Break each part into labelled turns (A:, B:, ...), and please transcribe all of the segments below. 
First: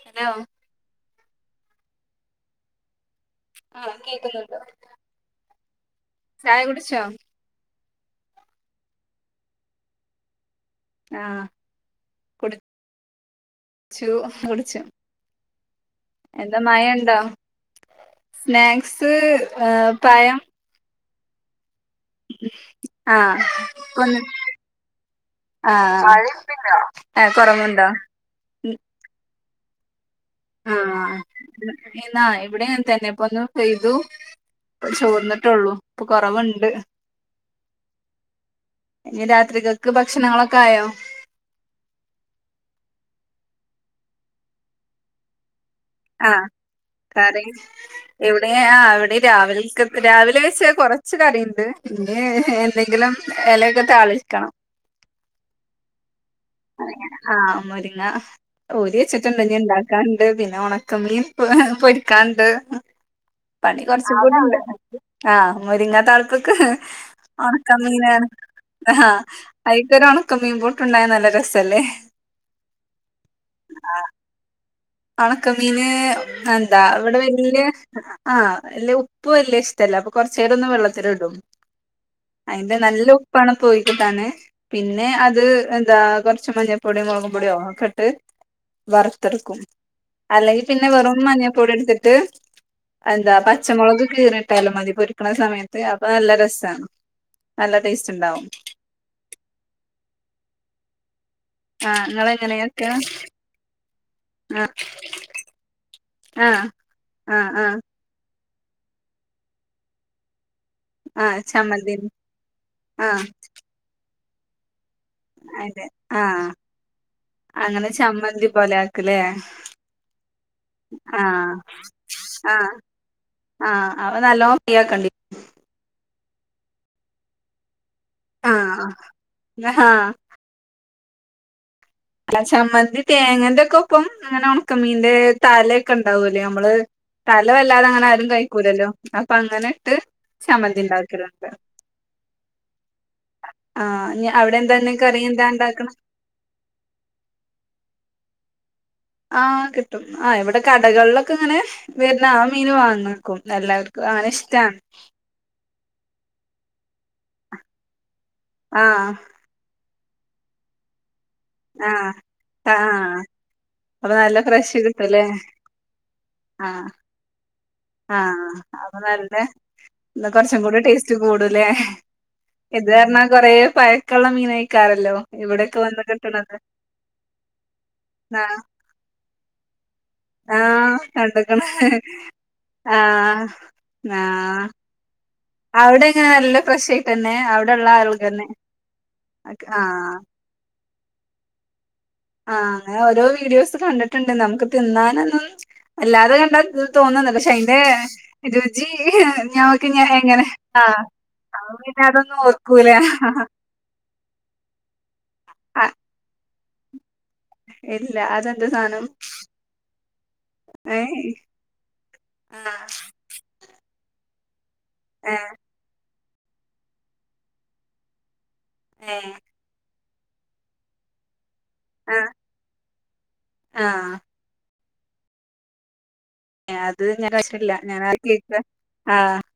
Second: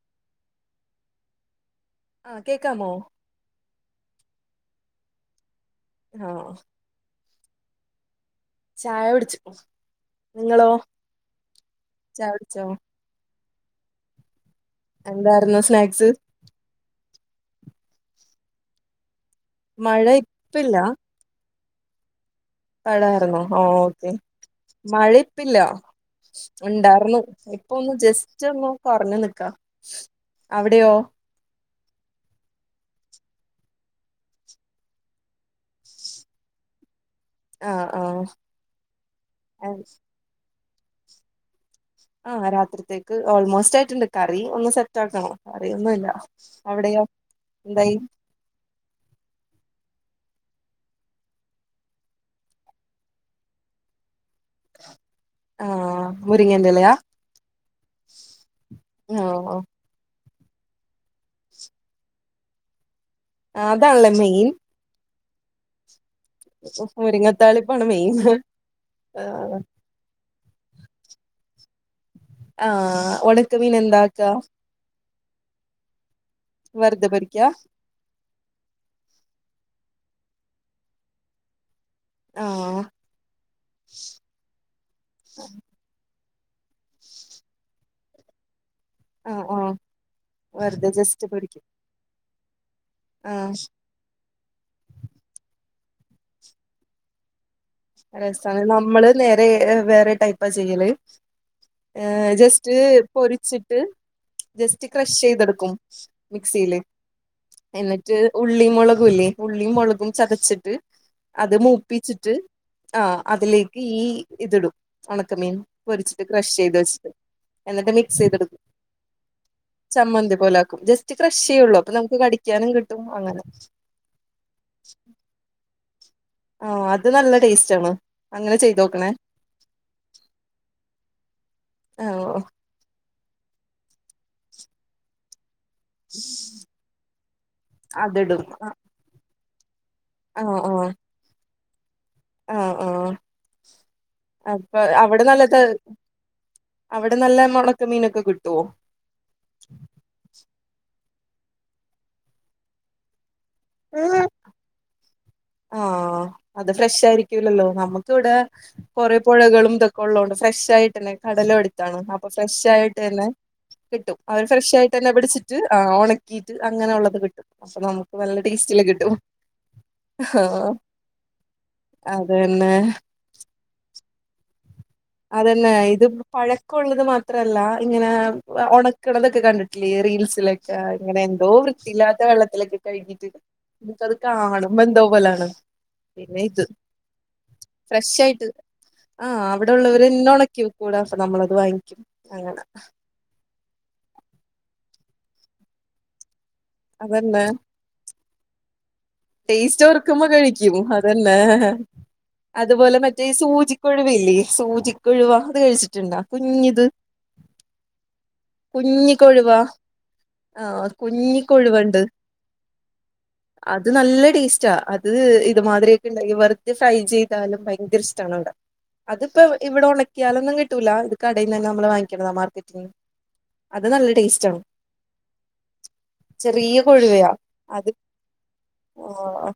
A: Hello.
B: ആ കേക്കാമോ?
A: ആ കേക്കുന്നുണ്ട്
B: ആ
A: ചായ കുടിച്ചോ.
B: ചായ കുട് ച്ചുകുണു നിങ്ങളോ ചായ പിടിച്ചോ?
A: ച്ചു.
B: എന്തായിരുന്നു സ്
A: എന്താ മയ ഉണ്ടോ സ്നാക്സ്. ഏ,
B: മഴ
A: പഴം
B: ഇപ്പില്ല. പടായി
A: ആഹ്
B: [unintelligible] ആ ഓക്കേ
A: ഒന്ന്
B: മഴിപ്പില്ല.
A: ആഹ്
B: ഉണ്ടാർന്നു
A: ഏഹ്
B: ഇപ്പൊ
A: കൊറവുണ്ടോ
B: ഒന്ന് ജസ്റ്റ് ഒന്ന് കൊർഞ്ഞു ന്ന്ക്കാ. അവിടെയോ?
A: ആഹ് എന്നാ എവടേങ്ങൻതന്നെ ഇപ്പൊന്ന് പെയ്തു. ഇപ്പ ചോർന്ട്ടുള്ളൂ ഇപ്പൊ കുറവ്ണ്ട്.
B: ആ ആ
A: ഇനി രാത്രികക്ക് ഭക്ഷണങ്ങളൊക് കായോ.
B: ആ രാത്രിത്തേക്ക് ഓൾമോസ്റ്റ് ആയിട്ടുണ്ട് കറി ഒന്ന് സെറ്റാ ആക്കണം. കറിയൊന്നുമില്ല
A: ആ
B: അവിടെയോ
A: കറി
B: എന്തായി
A: ഇവിടെ ഇവിടെ രാവിൽ ക രാവിലെ വെച്ചാ കൊറച്ച് കറിുണ്ട് പിന്നെ എന്തെങ്കിലും ഇലയൊക്കെ താളിക്കണം.
B: ആ മുരിങ്ങന്റെ ഇലയാ
A: ആ മുരിങ്ങ ഊരി
B: ആ
A: വെചിട്ട്ണ്ട് ഞ്ഞി ഇണ്ടാക്കാ ണ്ട് പിന്നെ ഉണക്ക മീൻ പൊക്കാണ്ട് പണി
B: ആ,
A: പണി
B: അതാണല്ലേ
A: കൊറച്ചു
B: മെയിൻ
A: കൂടിണ്ട്. ആഹ് മുരിങ്ങാ താ പ്പ്ക്ക്ഹ്
B: മുരിങ്ങത്താളിപ്പാണ്
A: ഉണക്കമീ
B: മെയിൻ
A: നാണ് ആഹ അയികൊര് ണ ഒക്ക മീൻപോട്ട്ണ്ടായ നല്ല രസല്ലേ?
B: ആ ഉണക്ക മീൻ എന്താക്കാ.
A: ഒണക്കമീന് എന്താ
B: വറുതെ
A: ഇവ്ടെ
B: പൊരിക്കാ
A: വല്ല്യയ ആ വല്യ ഉപ്പ് വല്യ ഇഷ്ട്ടല്ല. കുറചേരൊന്ന് വെള്ളത്തി ലിടും. അതിന്റെ
B: ആഹ്
A: നല്ല ഉപ്പാണ് പോയി [unintelligible] ണ് പിന്നെ അത് എന്താ കുറച്ച്. ച് മഞ്ഞ പൊടിയോ മുളകും പൊടിയോ ഒക്കെട്ട്
B: ആഹ്
A: വറുത്തെടുക്കും.
B: ആഹ്
A: അല്ലെങ്കിൽ പിന്നെ
B: വെറുതെ
A: വെറും
B: ജസ്റ്റ് പൊരിക്കും
A: മഞ്ഞപ്പൊടി ട്ത്ട്ട് എന്താ
B: ആഹ്
A: പച്ചമുളക് കീറി് ട്ടാലുംമതി പൊരിക്കണ സമയത്ത് അപ്പൊ നല്ല രസാണ്. നല്ല ടേസ്റ്റ് ഉണ്ടാവും
B: അസാണ് നമ്മള് നേരെ വേറെ ടൈപ്പാ ചെയ്യല്.
A: ആഹ് നിങ്ങളെങ്ങനെ
B: ജസ്റ്റ്
A: വെക്കാ
B: പൊരിച്ചിട്ട്. ട്ട്
A: ആഹ്
B: ജെസ്റ്റ് ക്രഷ് ചെയ്തെടുക്കും
A: ആഹ്
B: മിക്സില്
A: ആഹ് ആഹ്
B: എന്നിട്ട്. ഉള്ളി മുളകുംല്ലേ ഉള്ളി മുളകും ചതച്ചിട്ട്
A: ആഹ്
B: അത്
A: ചമ്മന്തിന്
B: മൂപ്പിച്ചിട്ട്. ആ
A: ആഹ്
B: അതിലേക്ക് ഈ ഇത്ടും. ഉണക്കമീൻ
A: അതെ
B: പൊരിച്ചിട്ട്
A: ആഹ്
B: ക്രഷ് ചെയ്ത് വെച്ചത്
A: അങ്ങനെ
B: എന്നിട്ട് മിക്സ്
A: ചമ്മന്തി
B: ചെയ്തീടും.
A: പോലെ ആക്കലേ
B: ചമ്മന്തി പോല ആാക്കും ജസ്റ്റ് ക്രഷ്
A: ആഹ്
B: യ്യൊള്ളൂ അപ്പൊ നമുക്ക് കടിക്കാനും
A: ആഹ്
B: കിട്ടും അങ്ങനെ.
A: കണ്ടി.
B: ആ അത് നല്ല ടേസ്റ്റ് ആണ്.
A: ആ
B: അങ്ങനെ
A: ആ
B: ചെയ്തോക്കണേ
A: ഇന്നാ ഹാ. നല്ല
B: ആഹ്
A: ചമ്മന്തി തേങ്ങന്റെ ഒക്കോപ്പം അങ്ങനെ ഉണക്ക മീന്റെ. തലയൊക്കെ ഉണ്ടാവൂലേ നമ്മള് തല വല്ലാതെ അങ്ങനെ ആരും
B: അതിടും
A: കഴിക്കൂലല്ലോ അപ്പ അങ്ങനെ. ത് സമ്മന്തി ഇണ്ടാക്കലുണ്ട്.
B: ആ ആ
A: ആഹ് അവിടെ എന്താ
B: അപ്പൊ
A: കറി
B: അവിടെ
A: എന്താ
B: നല്ലതര്.
A: ഉണ്ടാക്കണെ
B: അവിടെ നല്ല മുണക് മീനൊക്കെ കിട്ടോ.
A: ആഹ് കിട്ടും ആ് ഇവിടെ കടകളിലൊക്കെ ഇങ്ങനെ വരുന്ന ആ മീൻ വാങ്ങക്കും. ല്ലർവർക്ക് അങ്ങനെ ഇഷ്ട്ടാണ്.
B: ആ അത് ഫ്രഷ് ആയിരിക്കൂല്ലല്ലോ നമുക്ക് ഇവിടെ
A: ആഹ്
B: കുറെ പുഴകളുംതക്കെ കൊള്ളണ്ട് ഫ്രഷ് ആയിട്ട് തന്നെ കടല എടുത്താണ്
A: ആഹ്
B: അപ്പൊ ഫ്രഷ് ആയിട്ട്
A: ആഹ്
B: തന്നെ
A: അപ്പൊ
B: കിട്ടും
A: നല്ല
B: അവര് ഫ്രഷ
A: ഫ്രഷ്
B: ആയിട്ട് തന്നെ
A: കിട്ടുംല്ലേ
B: പിടിച്ചിട്ട് ആ ഉണക്കിയിട്ട്
A: ആഹ്
B: അങ്ങനെയുള്ളള്ളത് കിട്ടും അപ്പൊ നമുക്ക് നല്ല ടേസ്റ്റ്ല് കിട്ടും
A: ന്ന കുറച്ചും
B: ആഹ്
A: കൂടി ടേസ്റ്റ് കൂടലേ
B: അതന്നെ
A: ഇത് റഞ്ഞാ കൊറെേ പഴക്കുള്ള മീനായി
B: അതന്നെ ഇത് പഴക്കമുള്ളത് മാത്രല്ല ഇങ്ങനെ
A: ആഹ്
B: ഉണക്കണതൊക്കെ കണ്ടിട്ടില്ലേ റി ലൊക്കെ
A: ആഹ്
B: ഇങ്ങനെ എന്തോ
A: കണ്ട്ക്ക്ണ്
B: വൃത്തിയില്ലാത്ത വെള്ളത്തിലൊക്കെ കഴികീട്ട്
A: ആഹ്
B: നിക്ക് കാണ്പോ എന്തോ ലാണ്
A: അവിടെങ്ങനെ നല്ല ഫഷ ആട്ട് തന്നെ അവിടെള്ള ആൾക്ക് തന്നെ
B: ആ അവിടെള്ളവര്ന്നെ ഉണക്കും കൂടാ നമ്മളത് വാങ്ങിക്കും
A: ആ അങ്ങനെ ഓരോ വീഡിയോസ് കണ്ടിട്ടുണ്ട് നമുക്ക് തിന്നാനൊന്നും അല്ലാതെ തോന്നുന്നില്ല
B: അതന്നെ
A: പക്ഷെ അയിന്റെ ഇത്
B: ടേസ്റ്റ്
A: ഞക്ക് ൻ
B: ഓർക്കുമ്പോ
A: എങ്ങനെ
B: കഴിക്കും
A: ആ
B: അതന്നെ
A: പിന്നെ അതൊന്നും ഓർക്കൂല
B: കൊയുവല്ലേ സൂചിക്കൊഴുവാ അത്
A: ആഹ്
B: കഴിച്ചിട്ടുണ്ട കുഞ്ഞ
A: ഇല്ല അതെന്ത് സാനം
B: കുഞ്ഞിക്കൊഴിവ ആ
A: ഏഹ്
B: കുഞ്ഞിക്കൊഴിവുണ്ട്
A: ആഹ്
B: അത് നല്ല നല്ല ടേസ്റ്റാ അത്
A: ഏഹ്
B: ഇത്മാതിരി ഒക്കെ ഉണ്ടായി വെറുത്തി ഫ്രൈ ചെയ്താലും ഭയങ്കര ഇഷ്ടണ അവിടെ
A: ഏഹ്
B: അതിപ്പോ ഇവിടെ ഉണക്കിയാലൊന്നും കിട്ടുല്ല ഇത് കടയിന്ന് തന്നെ നമ്മൾ
A: ആഹ്
B: വാങ്ങിക്കണതാ മാർക്കറ്റി അത് നല്ല
A: ആഹ്
B: ടേസ്റ്റ് ആണ് ചെറിയ
A: അത്
B: കൊഴുവയാ
A: ഞാൻ കഷ്ടില്ല
B: അത്
A: ഞാന ആ
B: ആഹ്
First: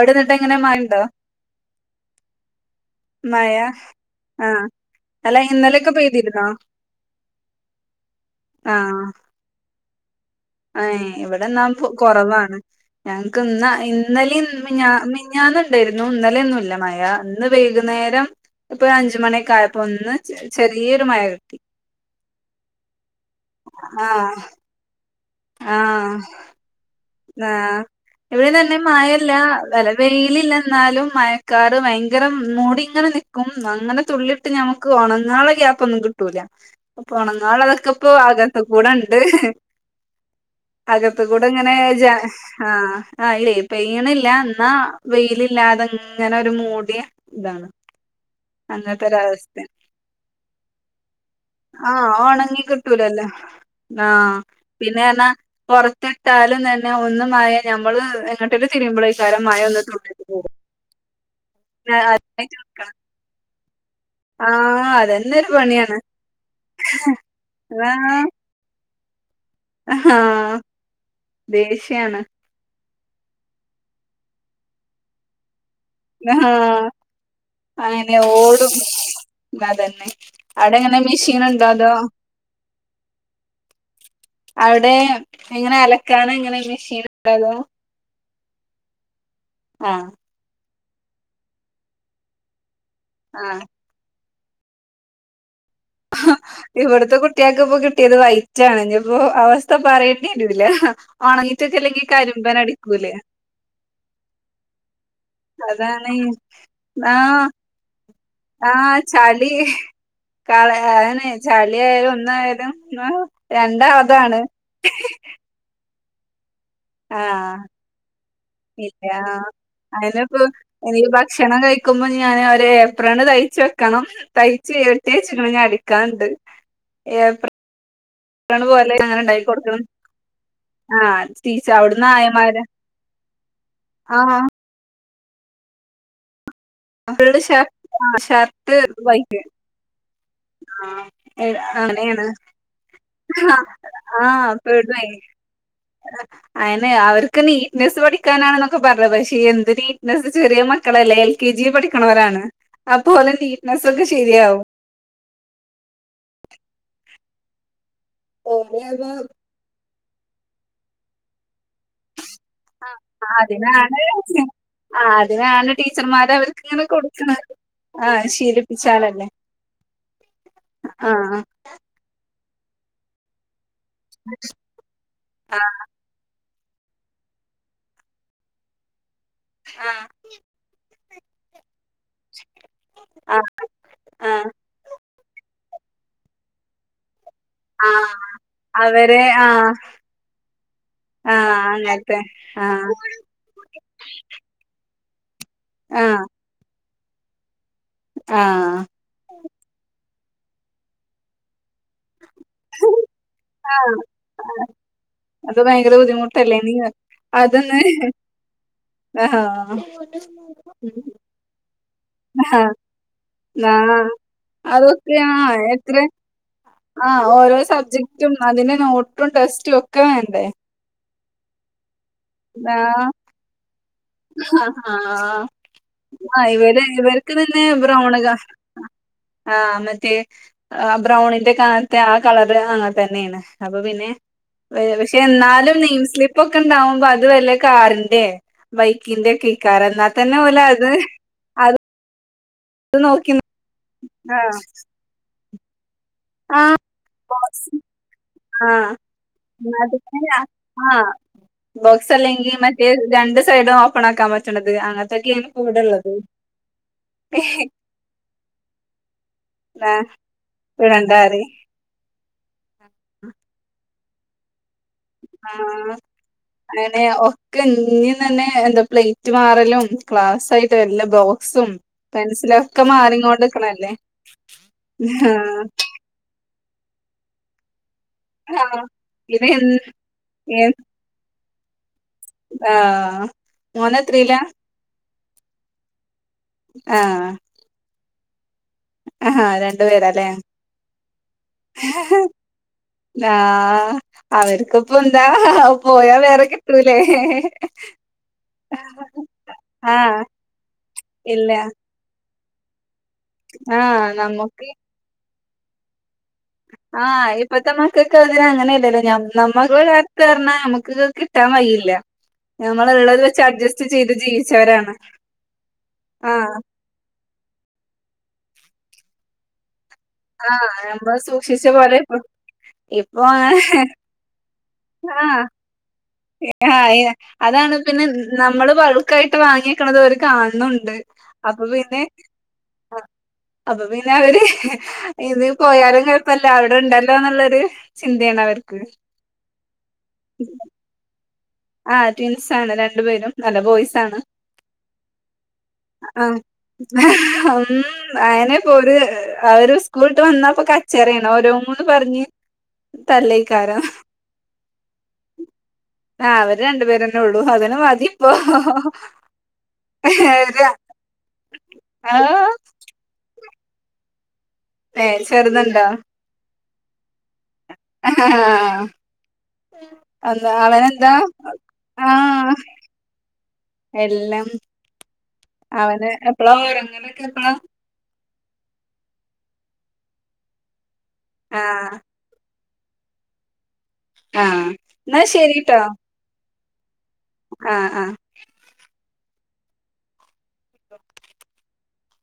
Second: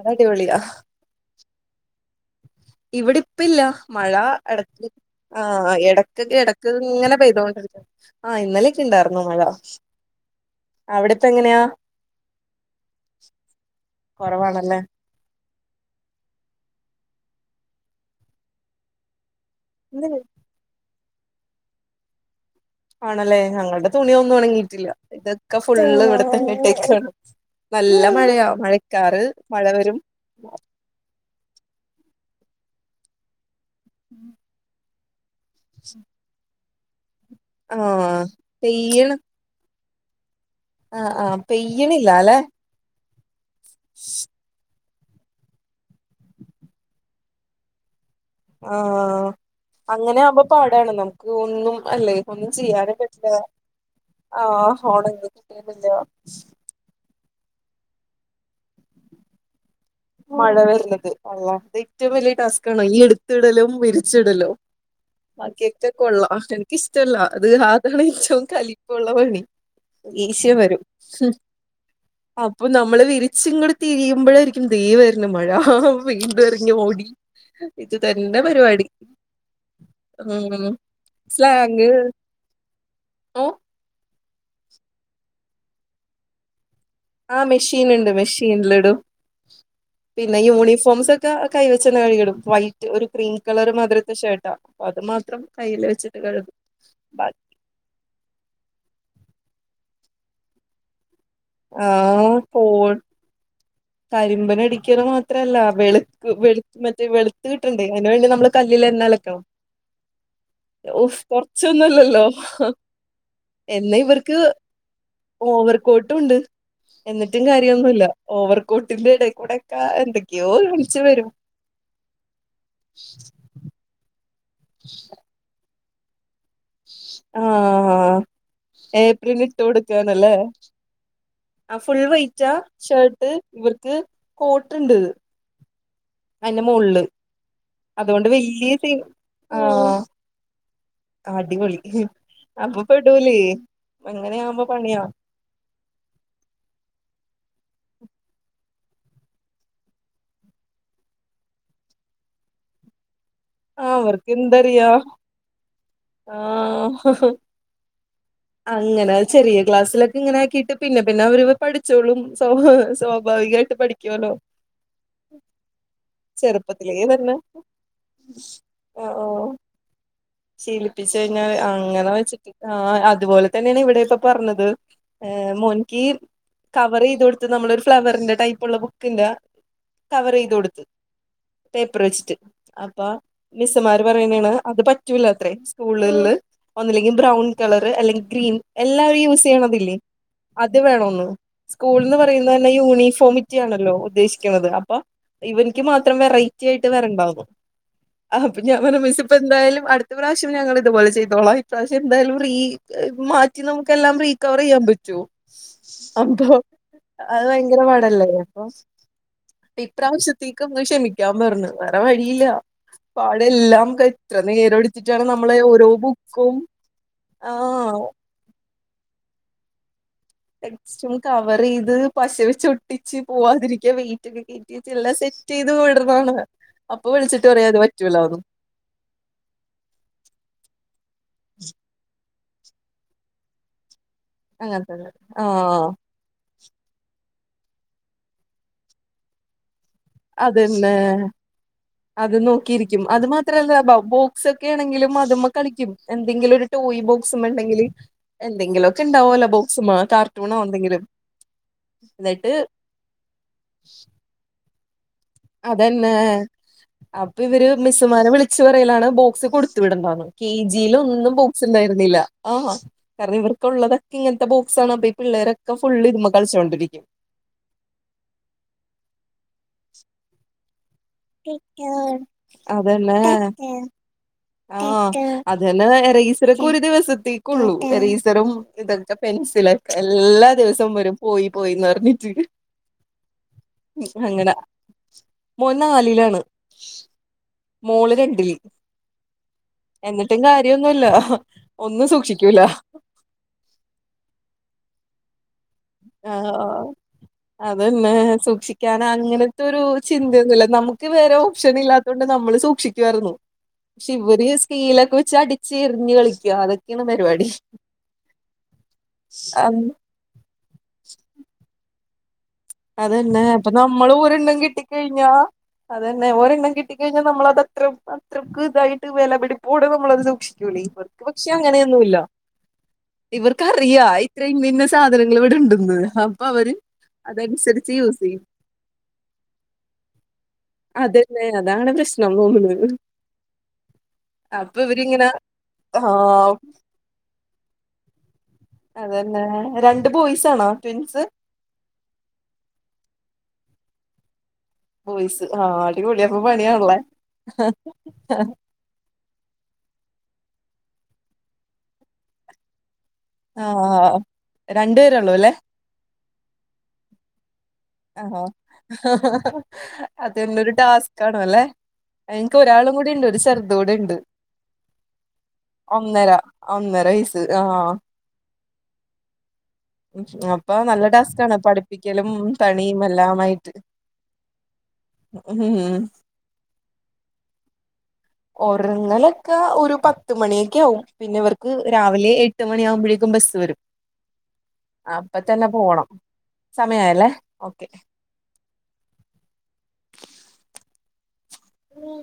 B: അത് അടിപൊളിയാ
A: എങ്ങനെ മയ് ണ്ടോ
B: ഇവിടെ ഇപ്പ ഇല്ല മഴ ഇടക്ക്
A: അല്ല
B: ആ്
A: ഇന്നലെയൊക്കെ
B: ഇടക്ക്
A: പെയ്തിരുന്നോ
B: ഇടക്ക് ഇങ്ങനെ പെയ്തൊണ്ട് ആ ഇന്നലെയൊക്ക ഇണ്ടാർന്ന് മഴ
A: ഏ
B: അവിടെ ഇപ്പ
A: ഇവിടെ
B: എങ്ങനെയാ
A: എന്നാ കുറവാണ് ഞങ്ങക്ക് ഇന്ന ന്നലെ
B: കൊറവാണല്ലേ
A: മിഞാ മിഞ്ഞാന്ന് യിരുന്നു ഇന്നലൊന്നും ഇല്ല മഴ ഇന്ന് വൈകുന്നേരം ഇപ്പൊ അഞ്ചു മണി കായപ്പ ഒന്ന് ചെറിയൊരു മഴ കിട്ടി
B: ആണല്ലേ ഞങ്ങളുടെ തുണിയ ഒന്നും
A: ആഹ്
B: ഉണങ്ങിയിട്ടില്ല ഇതൊക്കെ ഫുള്ള് ഇവിടെത്തന്നെ ഇട്ടേക്ക
A: ആ എവിടെ തന്നെ മായല്ല
B: മഴ
A: വ
B: വരും
A: വെയിലില്ല എന്നാലും മയക്കാർ ഭയങ്കര മൂടി ഇങ്ങനെ നി ക്കും അങ്ങനെ തുള്ളിട്ട് ഞമുക്ക് ഒണ ണങ്ങാൻള്ള ഗ്യാപന്നും കിട്ടൂല അപ്പൊ ഒണങ്ങാൻ അതൊക്കെ ഇപ്പൊ
B: ആഹ്
A: അകത്ത കൂടെ
B: പെയ്യണ്
A: ഉണ്ട്
B: ആഹ്
A: അകത്ത
B: ആഹ്
A: കൂടെ ഇങ്ങനെ ജ
B: പെയ്യണില്ല അല്ലെ
A: ആഹ് ആ ഇല്ലേ പയ്യ്ണി ല്ല എന്നാ വെയിലില്ലാതെങ്ങനെ ഒരു മൂടിയ ഇതാണ് അങ്ങനതൊര
B: ആഹ്
A: അവസ്ഥ
B: അങ്ങനെ ആവ്മ്പോ പാടാണ് നമുക്ക് ഒന്നും
A: ആഹ്
B: അല്ലേ ഒന്നും
A: ഒണങ്ങി
B: ചെയ്യാനും
A: കിട്ടൂലല്ലോ
B: പറ്റില്ല
A: ആഹ്
B: ആ
A: പിന്നെ റഞ്ഞ പൊറത്തിട്ടാലും തന്നെ ഒ ഒന്ന് മയ ഞമ്മള് എങ്ങോട്ടേലും തി രീമ്പളെ കാരം മയ ഒന്ന് തുള്ളിട്ട് പോകും
B: മഴ വരണത് അല്ലാഹ് അത് ഏറ്റവും വലിയ ടാസ്ക് ആണ് ഈ എടുത്തിടലും ച്ടലും
A: ആഹ് അതന്നെ ഒരു
B: ബാക്കിയൊക്കെ
A: പണിയാണ്
B: കൊള്ളാം എനിക്കിഷ്ടമല്ല അത് ആതാണ്
A: ആഹ്
B: ഏറ്റവും കലി ഇപ്പോള്ള പണി ഈശ
A: ആഹ്
B: വരും
A: ദേഷ്യാണ്
B: അപ്പൊ ന നമ്മള് വിരിച്ച ഇങ്ങൂടി തിരിയുമ്പോഴായിരിക്കും ദേ വരു ന്ന് മഴ ആ വീണ്ട ഇറങ്ങിയ
A: ആഹ്
B: ഓഡി ഇത് തന്നെ പരിപാടി
A: ഇ അതന്നെ
B: ഉം
A: അവിടെ എങ്ങനെ മെഷീൻ ണ്ടോ
B: സ്ലാങ്
A: അതോ
B: ഓ
A: അവിടെ എങ്ങനെ അലക്കാന എങ്ങനെണ്
B: ആഹ മെഷീൻ ഉണ്ട് മെഷീൻല് ഇടും
A: ആഹ്
B: പിന്നെ യൂണിഫോ ഫോംസ് ഒക്കെ കൈവച്ചന്നെ കഴികിടും വൈറ്റ് ഒരു ക്രീം
A: ആഹ്
B: കളർ മാതരത്തെ ഷർട്ടാ അപ്പോ അത് മാത്രം കയ്യിൽ വെച്ചിട്ട് കഴുകും
A: ഇവിടത്തെ കുട്ട്യാൾക്ക് ഇപ്പോ കിട്ടിയത് വൈറ്റാണ് ഇനീപ്പോ അവസ്ഥ പറയേണ്ടി വരൂല ഉണങ്ങിട്ടക്കെ ഇല്ലെങ്കി കരിമ്പൻ അടിക്കൂല്ലേ
B: കരിമ്പന് അടിക്ണ മാത്രല്ലെ
A: അതാണ്
B: വെളുക്കു വെളു മറ്റേ വെളുത്ത്
A: ആഹ്
B: കിട്ടണ്ടേ അയിൻ വേണ്ടി നമ്മള്
A: ആഹ്
B: കല്ലിലെന്നേ അലക്കണം
A: ചളി കള
B: ഓ്
A: അതാണ് ചളിയായാലും
B: കൊറച്ചൊന്നുംല്ലല്ലോ
A: ഒന്നായാലും ആഹ്
B: എന്നാ ഇവർക്ക്
A: രണ്ടാമതാണ്
B: ഓവർക്കോട്ടുണ്ട് എന്നിട്ടും
A: ആഹ്
B: കാര്യൊന്നുമല്ല ഓവർ
A: ഇല്ല
B: കോോട്ടിന്റെ ഇടക്കൂടെ ഒക്കെ എന്തൊക്കെയോ വിളിച്ചു വരോ
A: കിക്കുമ്പോ ഞാൻ ഒേപ്രണ് തയ്ച്ച വെക്കണം തയ്ച്ച് ഏട്ടി വെച്ചിക്കണ് ഇനി അടിക്കാൻണ്ട്
B: ആഹ
A: പോലെ അങ്ങനെ
B: ഏപ്രിൽ
A: ഉണ്ടാക്കി
B: ഇട്ട്
A: കൊടുക്കണം
B: കൊടുക്കുവാനല്ലേ
A: ആഹ് ടീച്ചർ
B: ആ ഫുൾ
A: അവിടുന്ന്
B: വൈറ്റാ
A: ആയമാര്
B: ഷേർട്ട് ഇവർക്ക്
A: ആഹ്
B: കോട്ട്ണ്ട്
A: അവള്
B: അതുകൊണ്ട് വലിയ
A: ാർട്ട
B: സീ
A: വൈക്ക്
B: ആഹ്
A: ആ
B: അടിപൊളി
A: അങ്ങനെയാണ്
B: അപ്പൊ പെടൂലേ അങ്ങനെ ആവുമ്പോ
A: ആഹപ്പ എടുന്ന
B: പണിയാ
A: അയിന അവര് നീറ്റ്നസ് പഠിക്കാനാണെന്നൊക്കെ പറഞ്ഞത് പക്ഷേ എന്ത് നീറ്റ്നസ്സ് ചെറിയ മക്കളല്ലേ എൽ കെ ജിൽ പഠിക്കണവരാണ് അതുപോലെ
B: ആ
A: നീറ്റ്നെസോക്കെ ശരിയാവും
B: ആ
A: ഓലത്
B: അങ്ങനെ ചെറിയ ക്ലാസ്സിലൊക്കെ ഇങ്ങനെ ആക്കിട്ട് പിന്നെ പിന്നെ അവര് പഠിച്ചോളും സ് സ്വാഭാവികായിട്ട് പഠിക്കലോ
A: ആ അതിനാണ് ടീച്ചർമാര് അവർക്കിങ്ങനെ
B: തന്നെ
A: കൊടുക്കുന്നത് ആഹ ശീലിപ്പിച്ചാളല്ലേ
B: ശീലിപ്പിച്ച കഴിഞ്ഞാൽ അങ്ങനെ വെച്ചിട്ട് ആ അതുപോലെ തന്നെയാണ് ഇവിടെ ഇപ്പൊ പറഞ്ഞത്
A: ആഹ്
B: മോൻകി കവർ ചെയ്ത് കൊടുത്ത നമ്മള ഒരു ഫ്ലവറിന്റെ ടൈപ്പുള്ള ബുക്കിന്റെ
A: ആഹ്
B: കവർ ചെയ്ത് കൊടുത്തത് പേപ്പർ വെച്ചിട്ട് അപ്പ
A: ആഹ്
B: മിസ്സുമാര് പറയുന്നാണ്
A: ആഹ്
B: അത് പാറ്റ്‌ റ്റുലത്രെ അ സ്കൂളിൽ ഒന്നെങ്കിൽ ബ്രൗൺ കളർ
A: ആഹ്
B: അല്ലെങ്കിൽ ഗ്രീൻ എല്ലാവരും
A: അവരെ
B: യൂസ്
A: ആഹ്
B: ചെയ്യണതില്ലേ അത് വേണോന്ന്
A: ആഹ് അങ്ങനത്തെ
B: സ്കൂൾന്ന് പറയുന്നത് തന്നെ
A: ആഹ്
B: യൂണിഫോമിറ്റി ആണല്ലോ ഉദ്ദേശിക്കുന്നത് അപ്പൊ ഇവനിക്ക് മാത്രം
A: ആഹ്
B: വെറൈറ്റി ആയിട്ട് വരണ്ടാന്നു അപ്പോ ഞാൻ
A: ആഹ്
B: പറഞ്ഞു മിസ്സിപ്പോന്തായാലും അടുത്ത അടുത്ത പ്രാവശ്യം ഞങ്ങ ഇതുപല ചെയ്തോള പക്ഷെ എന്തായാലും റീ മാറ്റി നമുക്ക്
A: ആഹ്
B: എല്ലാം റീക്കവർ ചെയ്യാൻ പറ്റോ
A: അത് ഭയങ്കര ബുദ്ധിമുട്ടല്ലേ നീ
B: അ അത്
A: അതൊന്ന്
B: ഭയങ്കര പാടല്ലേ അപ്പൊ
A: ആഹ്
B: അപ്പൊ ഇപ്രാവശ്യത്തേക്ക് ഒന്ന് ക്ഷമിക്കാൻ പറഞ്ഞു വേറെ വഴിയില്ല
A: ആഹ്
B: പാടെല്ലാം എത്രനേരെടുത്തു
A: ആ എത്ര ആ ഓരോ
B: ആഹ്
A: സബ്ജക്റ്റും അതിന്റെ നോട്ടും ടെസ്റ്റും ഒ
B: ടെസ്റ്റും കവർ ചെയ്ത് പശ വെച്ച്
A: ആഹ്
B: ഒട്ടിച്ച് പോവാതിരിക്കും ക്കാൻ വെയിറ്റൊക്കെ കേറ്റി വെച്ച് എല്ലാം സെറ്റ്
A: ആഹ്
B: ചെയ്ത് വിടുന്നാണ്
A: ആഹ് ഇവര്
B: അപ്പൊ വിളിച്ചിട്ട് പറയാ അത് പറ്റൂലാന്ന്
A: ആഹ മറ്റേ ആഹ ബ്രൗൺിന്റെ കാണത്തെ ആ കളർ അങ്ങനെ തന്നെയാണ് അപ്പൊ പിന്നെ
B: അങ്ങനത്തന്നെ
A: പക്ഷെ എന്നാലും
B: ആഹ്
A: നെയിം സ്ലിപ്പ് ഒക്കെ ണ്ടുമ്പോ അത് വല്ല കാറിന്റെ ബൈക്കിക്കി ന്റെ കാര എന്നാത്തന്നെ ഓര് അത്
B: അതന്നെ
A: അത്
B: അത് നോക്കിയിരിക്കും അത് മാത്രല്ല ബോക്സ് ഒക്കെ ആണെങ്കിലും അതിമ്മേ കളിക്കും എന്തെങ്കിലും ഒരു
A: ആഹ്
B: ടോയ് ബോക്സ്‌മ്മെ
A: ബോക്സ്
B: ഉണ്ടെങ്കിൽ
A: ആഹ്
B: എന്തെങ്കിലുമൊക്കെ ഉണ്ടാവോലൊ ബോക്സ്മ്മെ കാർട്ടൂണോ
A: ആ
B: എന്തെങ്കിലും
A: ബോക്സ്
B: എന്നിട്ട്
A: അല്ലെങ്കിൽ മറ്റേ രണ്ട് സൈഡും ഓപ്പൺ ആക്കാൻ പറ്റത് കവിടെള്ളത്
B: അതന്നെ അപ്പൊ ഇവര് മിസ്സുമാന വിളിച്ചു പറലാണ് ബോക്സ് കൊടുത്തു വിടേണ്ടന്ന് കെ ജി രീൽ ഒന്നും
A: ഇടണ്ടാറി
B: ബോക്സ് ഉണ്ടായിരുന്നില്ല ആ കാരണം ഇവർക്കുള്ളതൊക്കെ ഇങ്ങനത്തെ ബോക്സ് ആണ് ഈ
A: ആ
B: പിള്ളേരൊക്കെ ഫുള്ള് ഇതുമ്മെ
A: അങ്ങനെ
B: കളിച്ചോണ്ടിരിക്കും
A: ഒക്കെ ഇഞ്ഞ തന്നെ എന്താ പ്ലേറ്റ് മാറ ക്ലാസ് ആയിട്ട് വല്ല ബോക്സും പെൻസില ഒക്കെ മാറി കൊണ്ടക്കണല്ലേ
B: ആ അതെ ഏറെസർക്കെ ഒരു ദിവസത്തേക്ക ഉള്ളൂ എറീസറും
A: ആഹ്
B: ഇതൊക്കെ
A: ഇത്
B: പെൻസിലൊക്കെ എല്ലാ ദിവസം വരും പോയി പോയിന്ന് പറഞ്ഞ
A: ആ മോന് എത്രല്ല
B: അങ്ങനെ മോൻ നാലിലാണ് മോള് രണ്ട്
A: ആഹാ രണ്ടു പേരാല്ലേ
B: എന്നിട്ടും കാര്യൊന്നുല്ല ഒന്നും സൂക്ഷിക്കൂല
A: ആ അവർക്കിപ്പ എന്താ പോയാ വേറെ
B: ആഹ്
A: കിട്ടല്ലേ
B: അതന്നെ സൂക്ഷിക്കാൻ അങ്ങനത്തെ ഒരു
A: ആഹ്
B: ചിന്തയൊന്നുമല്ല നമുക്ക് വേറെ
A: ഇല്ല
B: ഓപ്ഷൻ ഇല്ലാത്തൊണ്ട് നമ്മള് സൂക്ഷികാരുന്നു
A: ആഹ്
B: പക്ഷെ ഇവര് സ്കെയിലൊക്കെ വെച്ച് അടിച്ചറിഞ കളിക്ക
A: ആ ഇപ്പത്തെമ്മക്കൊക്കതിന ങ്ങനെല്ലല്ലോ ഞ നമ്മക്ക്ത്ത്
B: അന്ന്
A: [unintelligible] പറഞ്ഞാ ക്ക് കിട്ടാൻ വയില്ല നഞമ്മള ള്ളത് വെച്ച്
B: അതന്നെ അപ്പൊ
A: അഡ്ജസ്റ്റ് ചെയ്ത് ജീവിച്ചവരാണ്
B: അതെന്നെ
A: ആഹ്
B: ഒരെണ്ണം കിട്ടിക്കഴിഞ്ഞാൽ നമ്മളതത്ത്ര അത്രക്ക് ഇതായിട്ട് വിലപിടിപ്പു കൂടെ നമ്മള അത്
A: ആഹ്
B: സൂക്ഷിക്കൂല്ലേ
A: നമ്മള്
B: ഇവർക്ക്
A: സൂക്ഷിച്ച പോലെ ഇപ്പ
B: പക്ഷെങ്ങനെന്നുല്ല
A: ഇപ്പൊ ആഹ്
B: ഇവർക്കറിയാ ഇത്രയും ഭിന്ന സാധനങ്ങളി വിടെണ്ടന്ന്
A: എ ആയി അതാണ് പിന്നെ ന്ന
B: ചെയ്യും
A: നമ്മള് പൾക്കായിട്ട് വാങ്ങിയക്കണത് വര് കാണുന്നുണ്ട് അപ്പൊ പിന്നെ
B: ഓനിന്നെ ന്
A: അപ്പൊ പിന്നെ അവര് എ ഇത് പോയാലും
B: ആ
A: കുഴപ്പല്ല അവിടുണ്ടല്ലോന്നുള്ളരു ചിന്തണ് അവര്
B: അതന്നെ രണ്ട് ബോയ്സാണോ ട്വിൻസ്
A: ആ ട്വിൻസാന് രണ്ടു പേരും നല്ല ബോയ്സാണ്
B: ബോയ്സ് ആ അടിപൊളി
A: ആ
B: അപ്പൊ പണിയാണല്ലേ
A: ഉം അയിനെപ്പോ ഒരു ആവരുസ്കൂളിട്ട് വന്നപ്പൊ കച്ചറേന് ഓരോ മുന്ന് പറഞ്ഞ്
B: ആ
A: തല്ലേക്കാരം
B: രണ്ടു പേരള്ളൂ ല്ലേ
A: ആ അവര് രണ്ടു പേരൊന്നൊള്ളൂ
B: ആണോ ആ ആ അതന്നരു
A: ഒരു-
B: ടാസ്ക് ണല്ലെ
A: ആ
B: എൻക്ക് ഒരാളും കൂടി ണ്ട് ഒരു ചെറുതൂ ടീണ്ട്
A: ഏ ചെറുത്ണ്ടോ
B: ഒന്നരയസ്സ്
A: ആ
B: ഉം.
A: എന്താ അവനദ ആ
B: പണിയുമെല്ലാമായിട്ട്
A: അവന എപ്പളാ ഒറങ്ങനൊക്കെ എപ്പളാ
B: ഉറങ്ങലൊക്കെ ഒരു പത്ത് മണിക്കെ ആവും
A: ആ
B: പിന്നെവർക്ക് രാവിലെ എ് ട്ട് മണിഴാവുമ്പോഴേക്കും ബസ്സ് വരും
A: ആ എന്നാ
B: അപ്പ തന്നെ പോണം സമഴായല്ലേ
A: ആ ആ
B: ഉം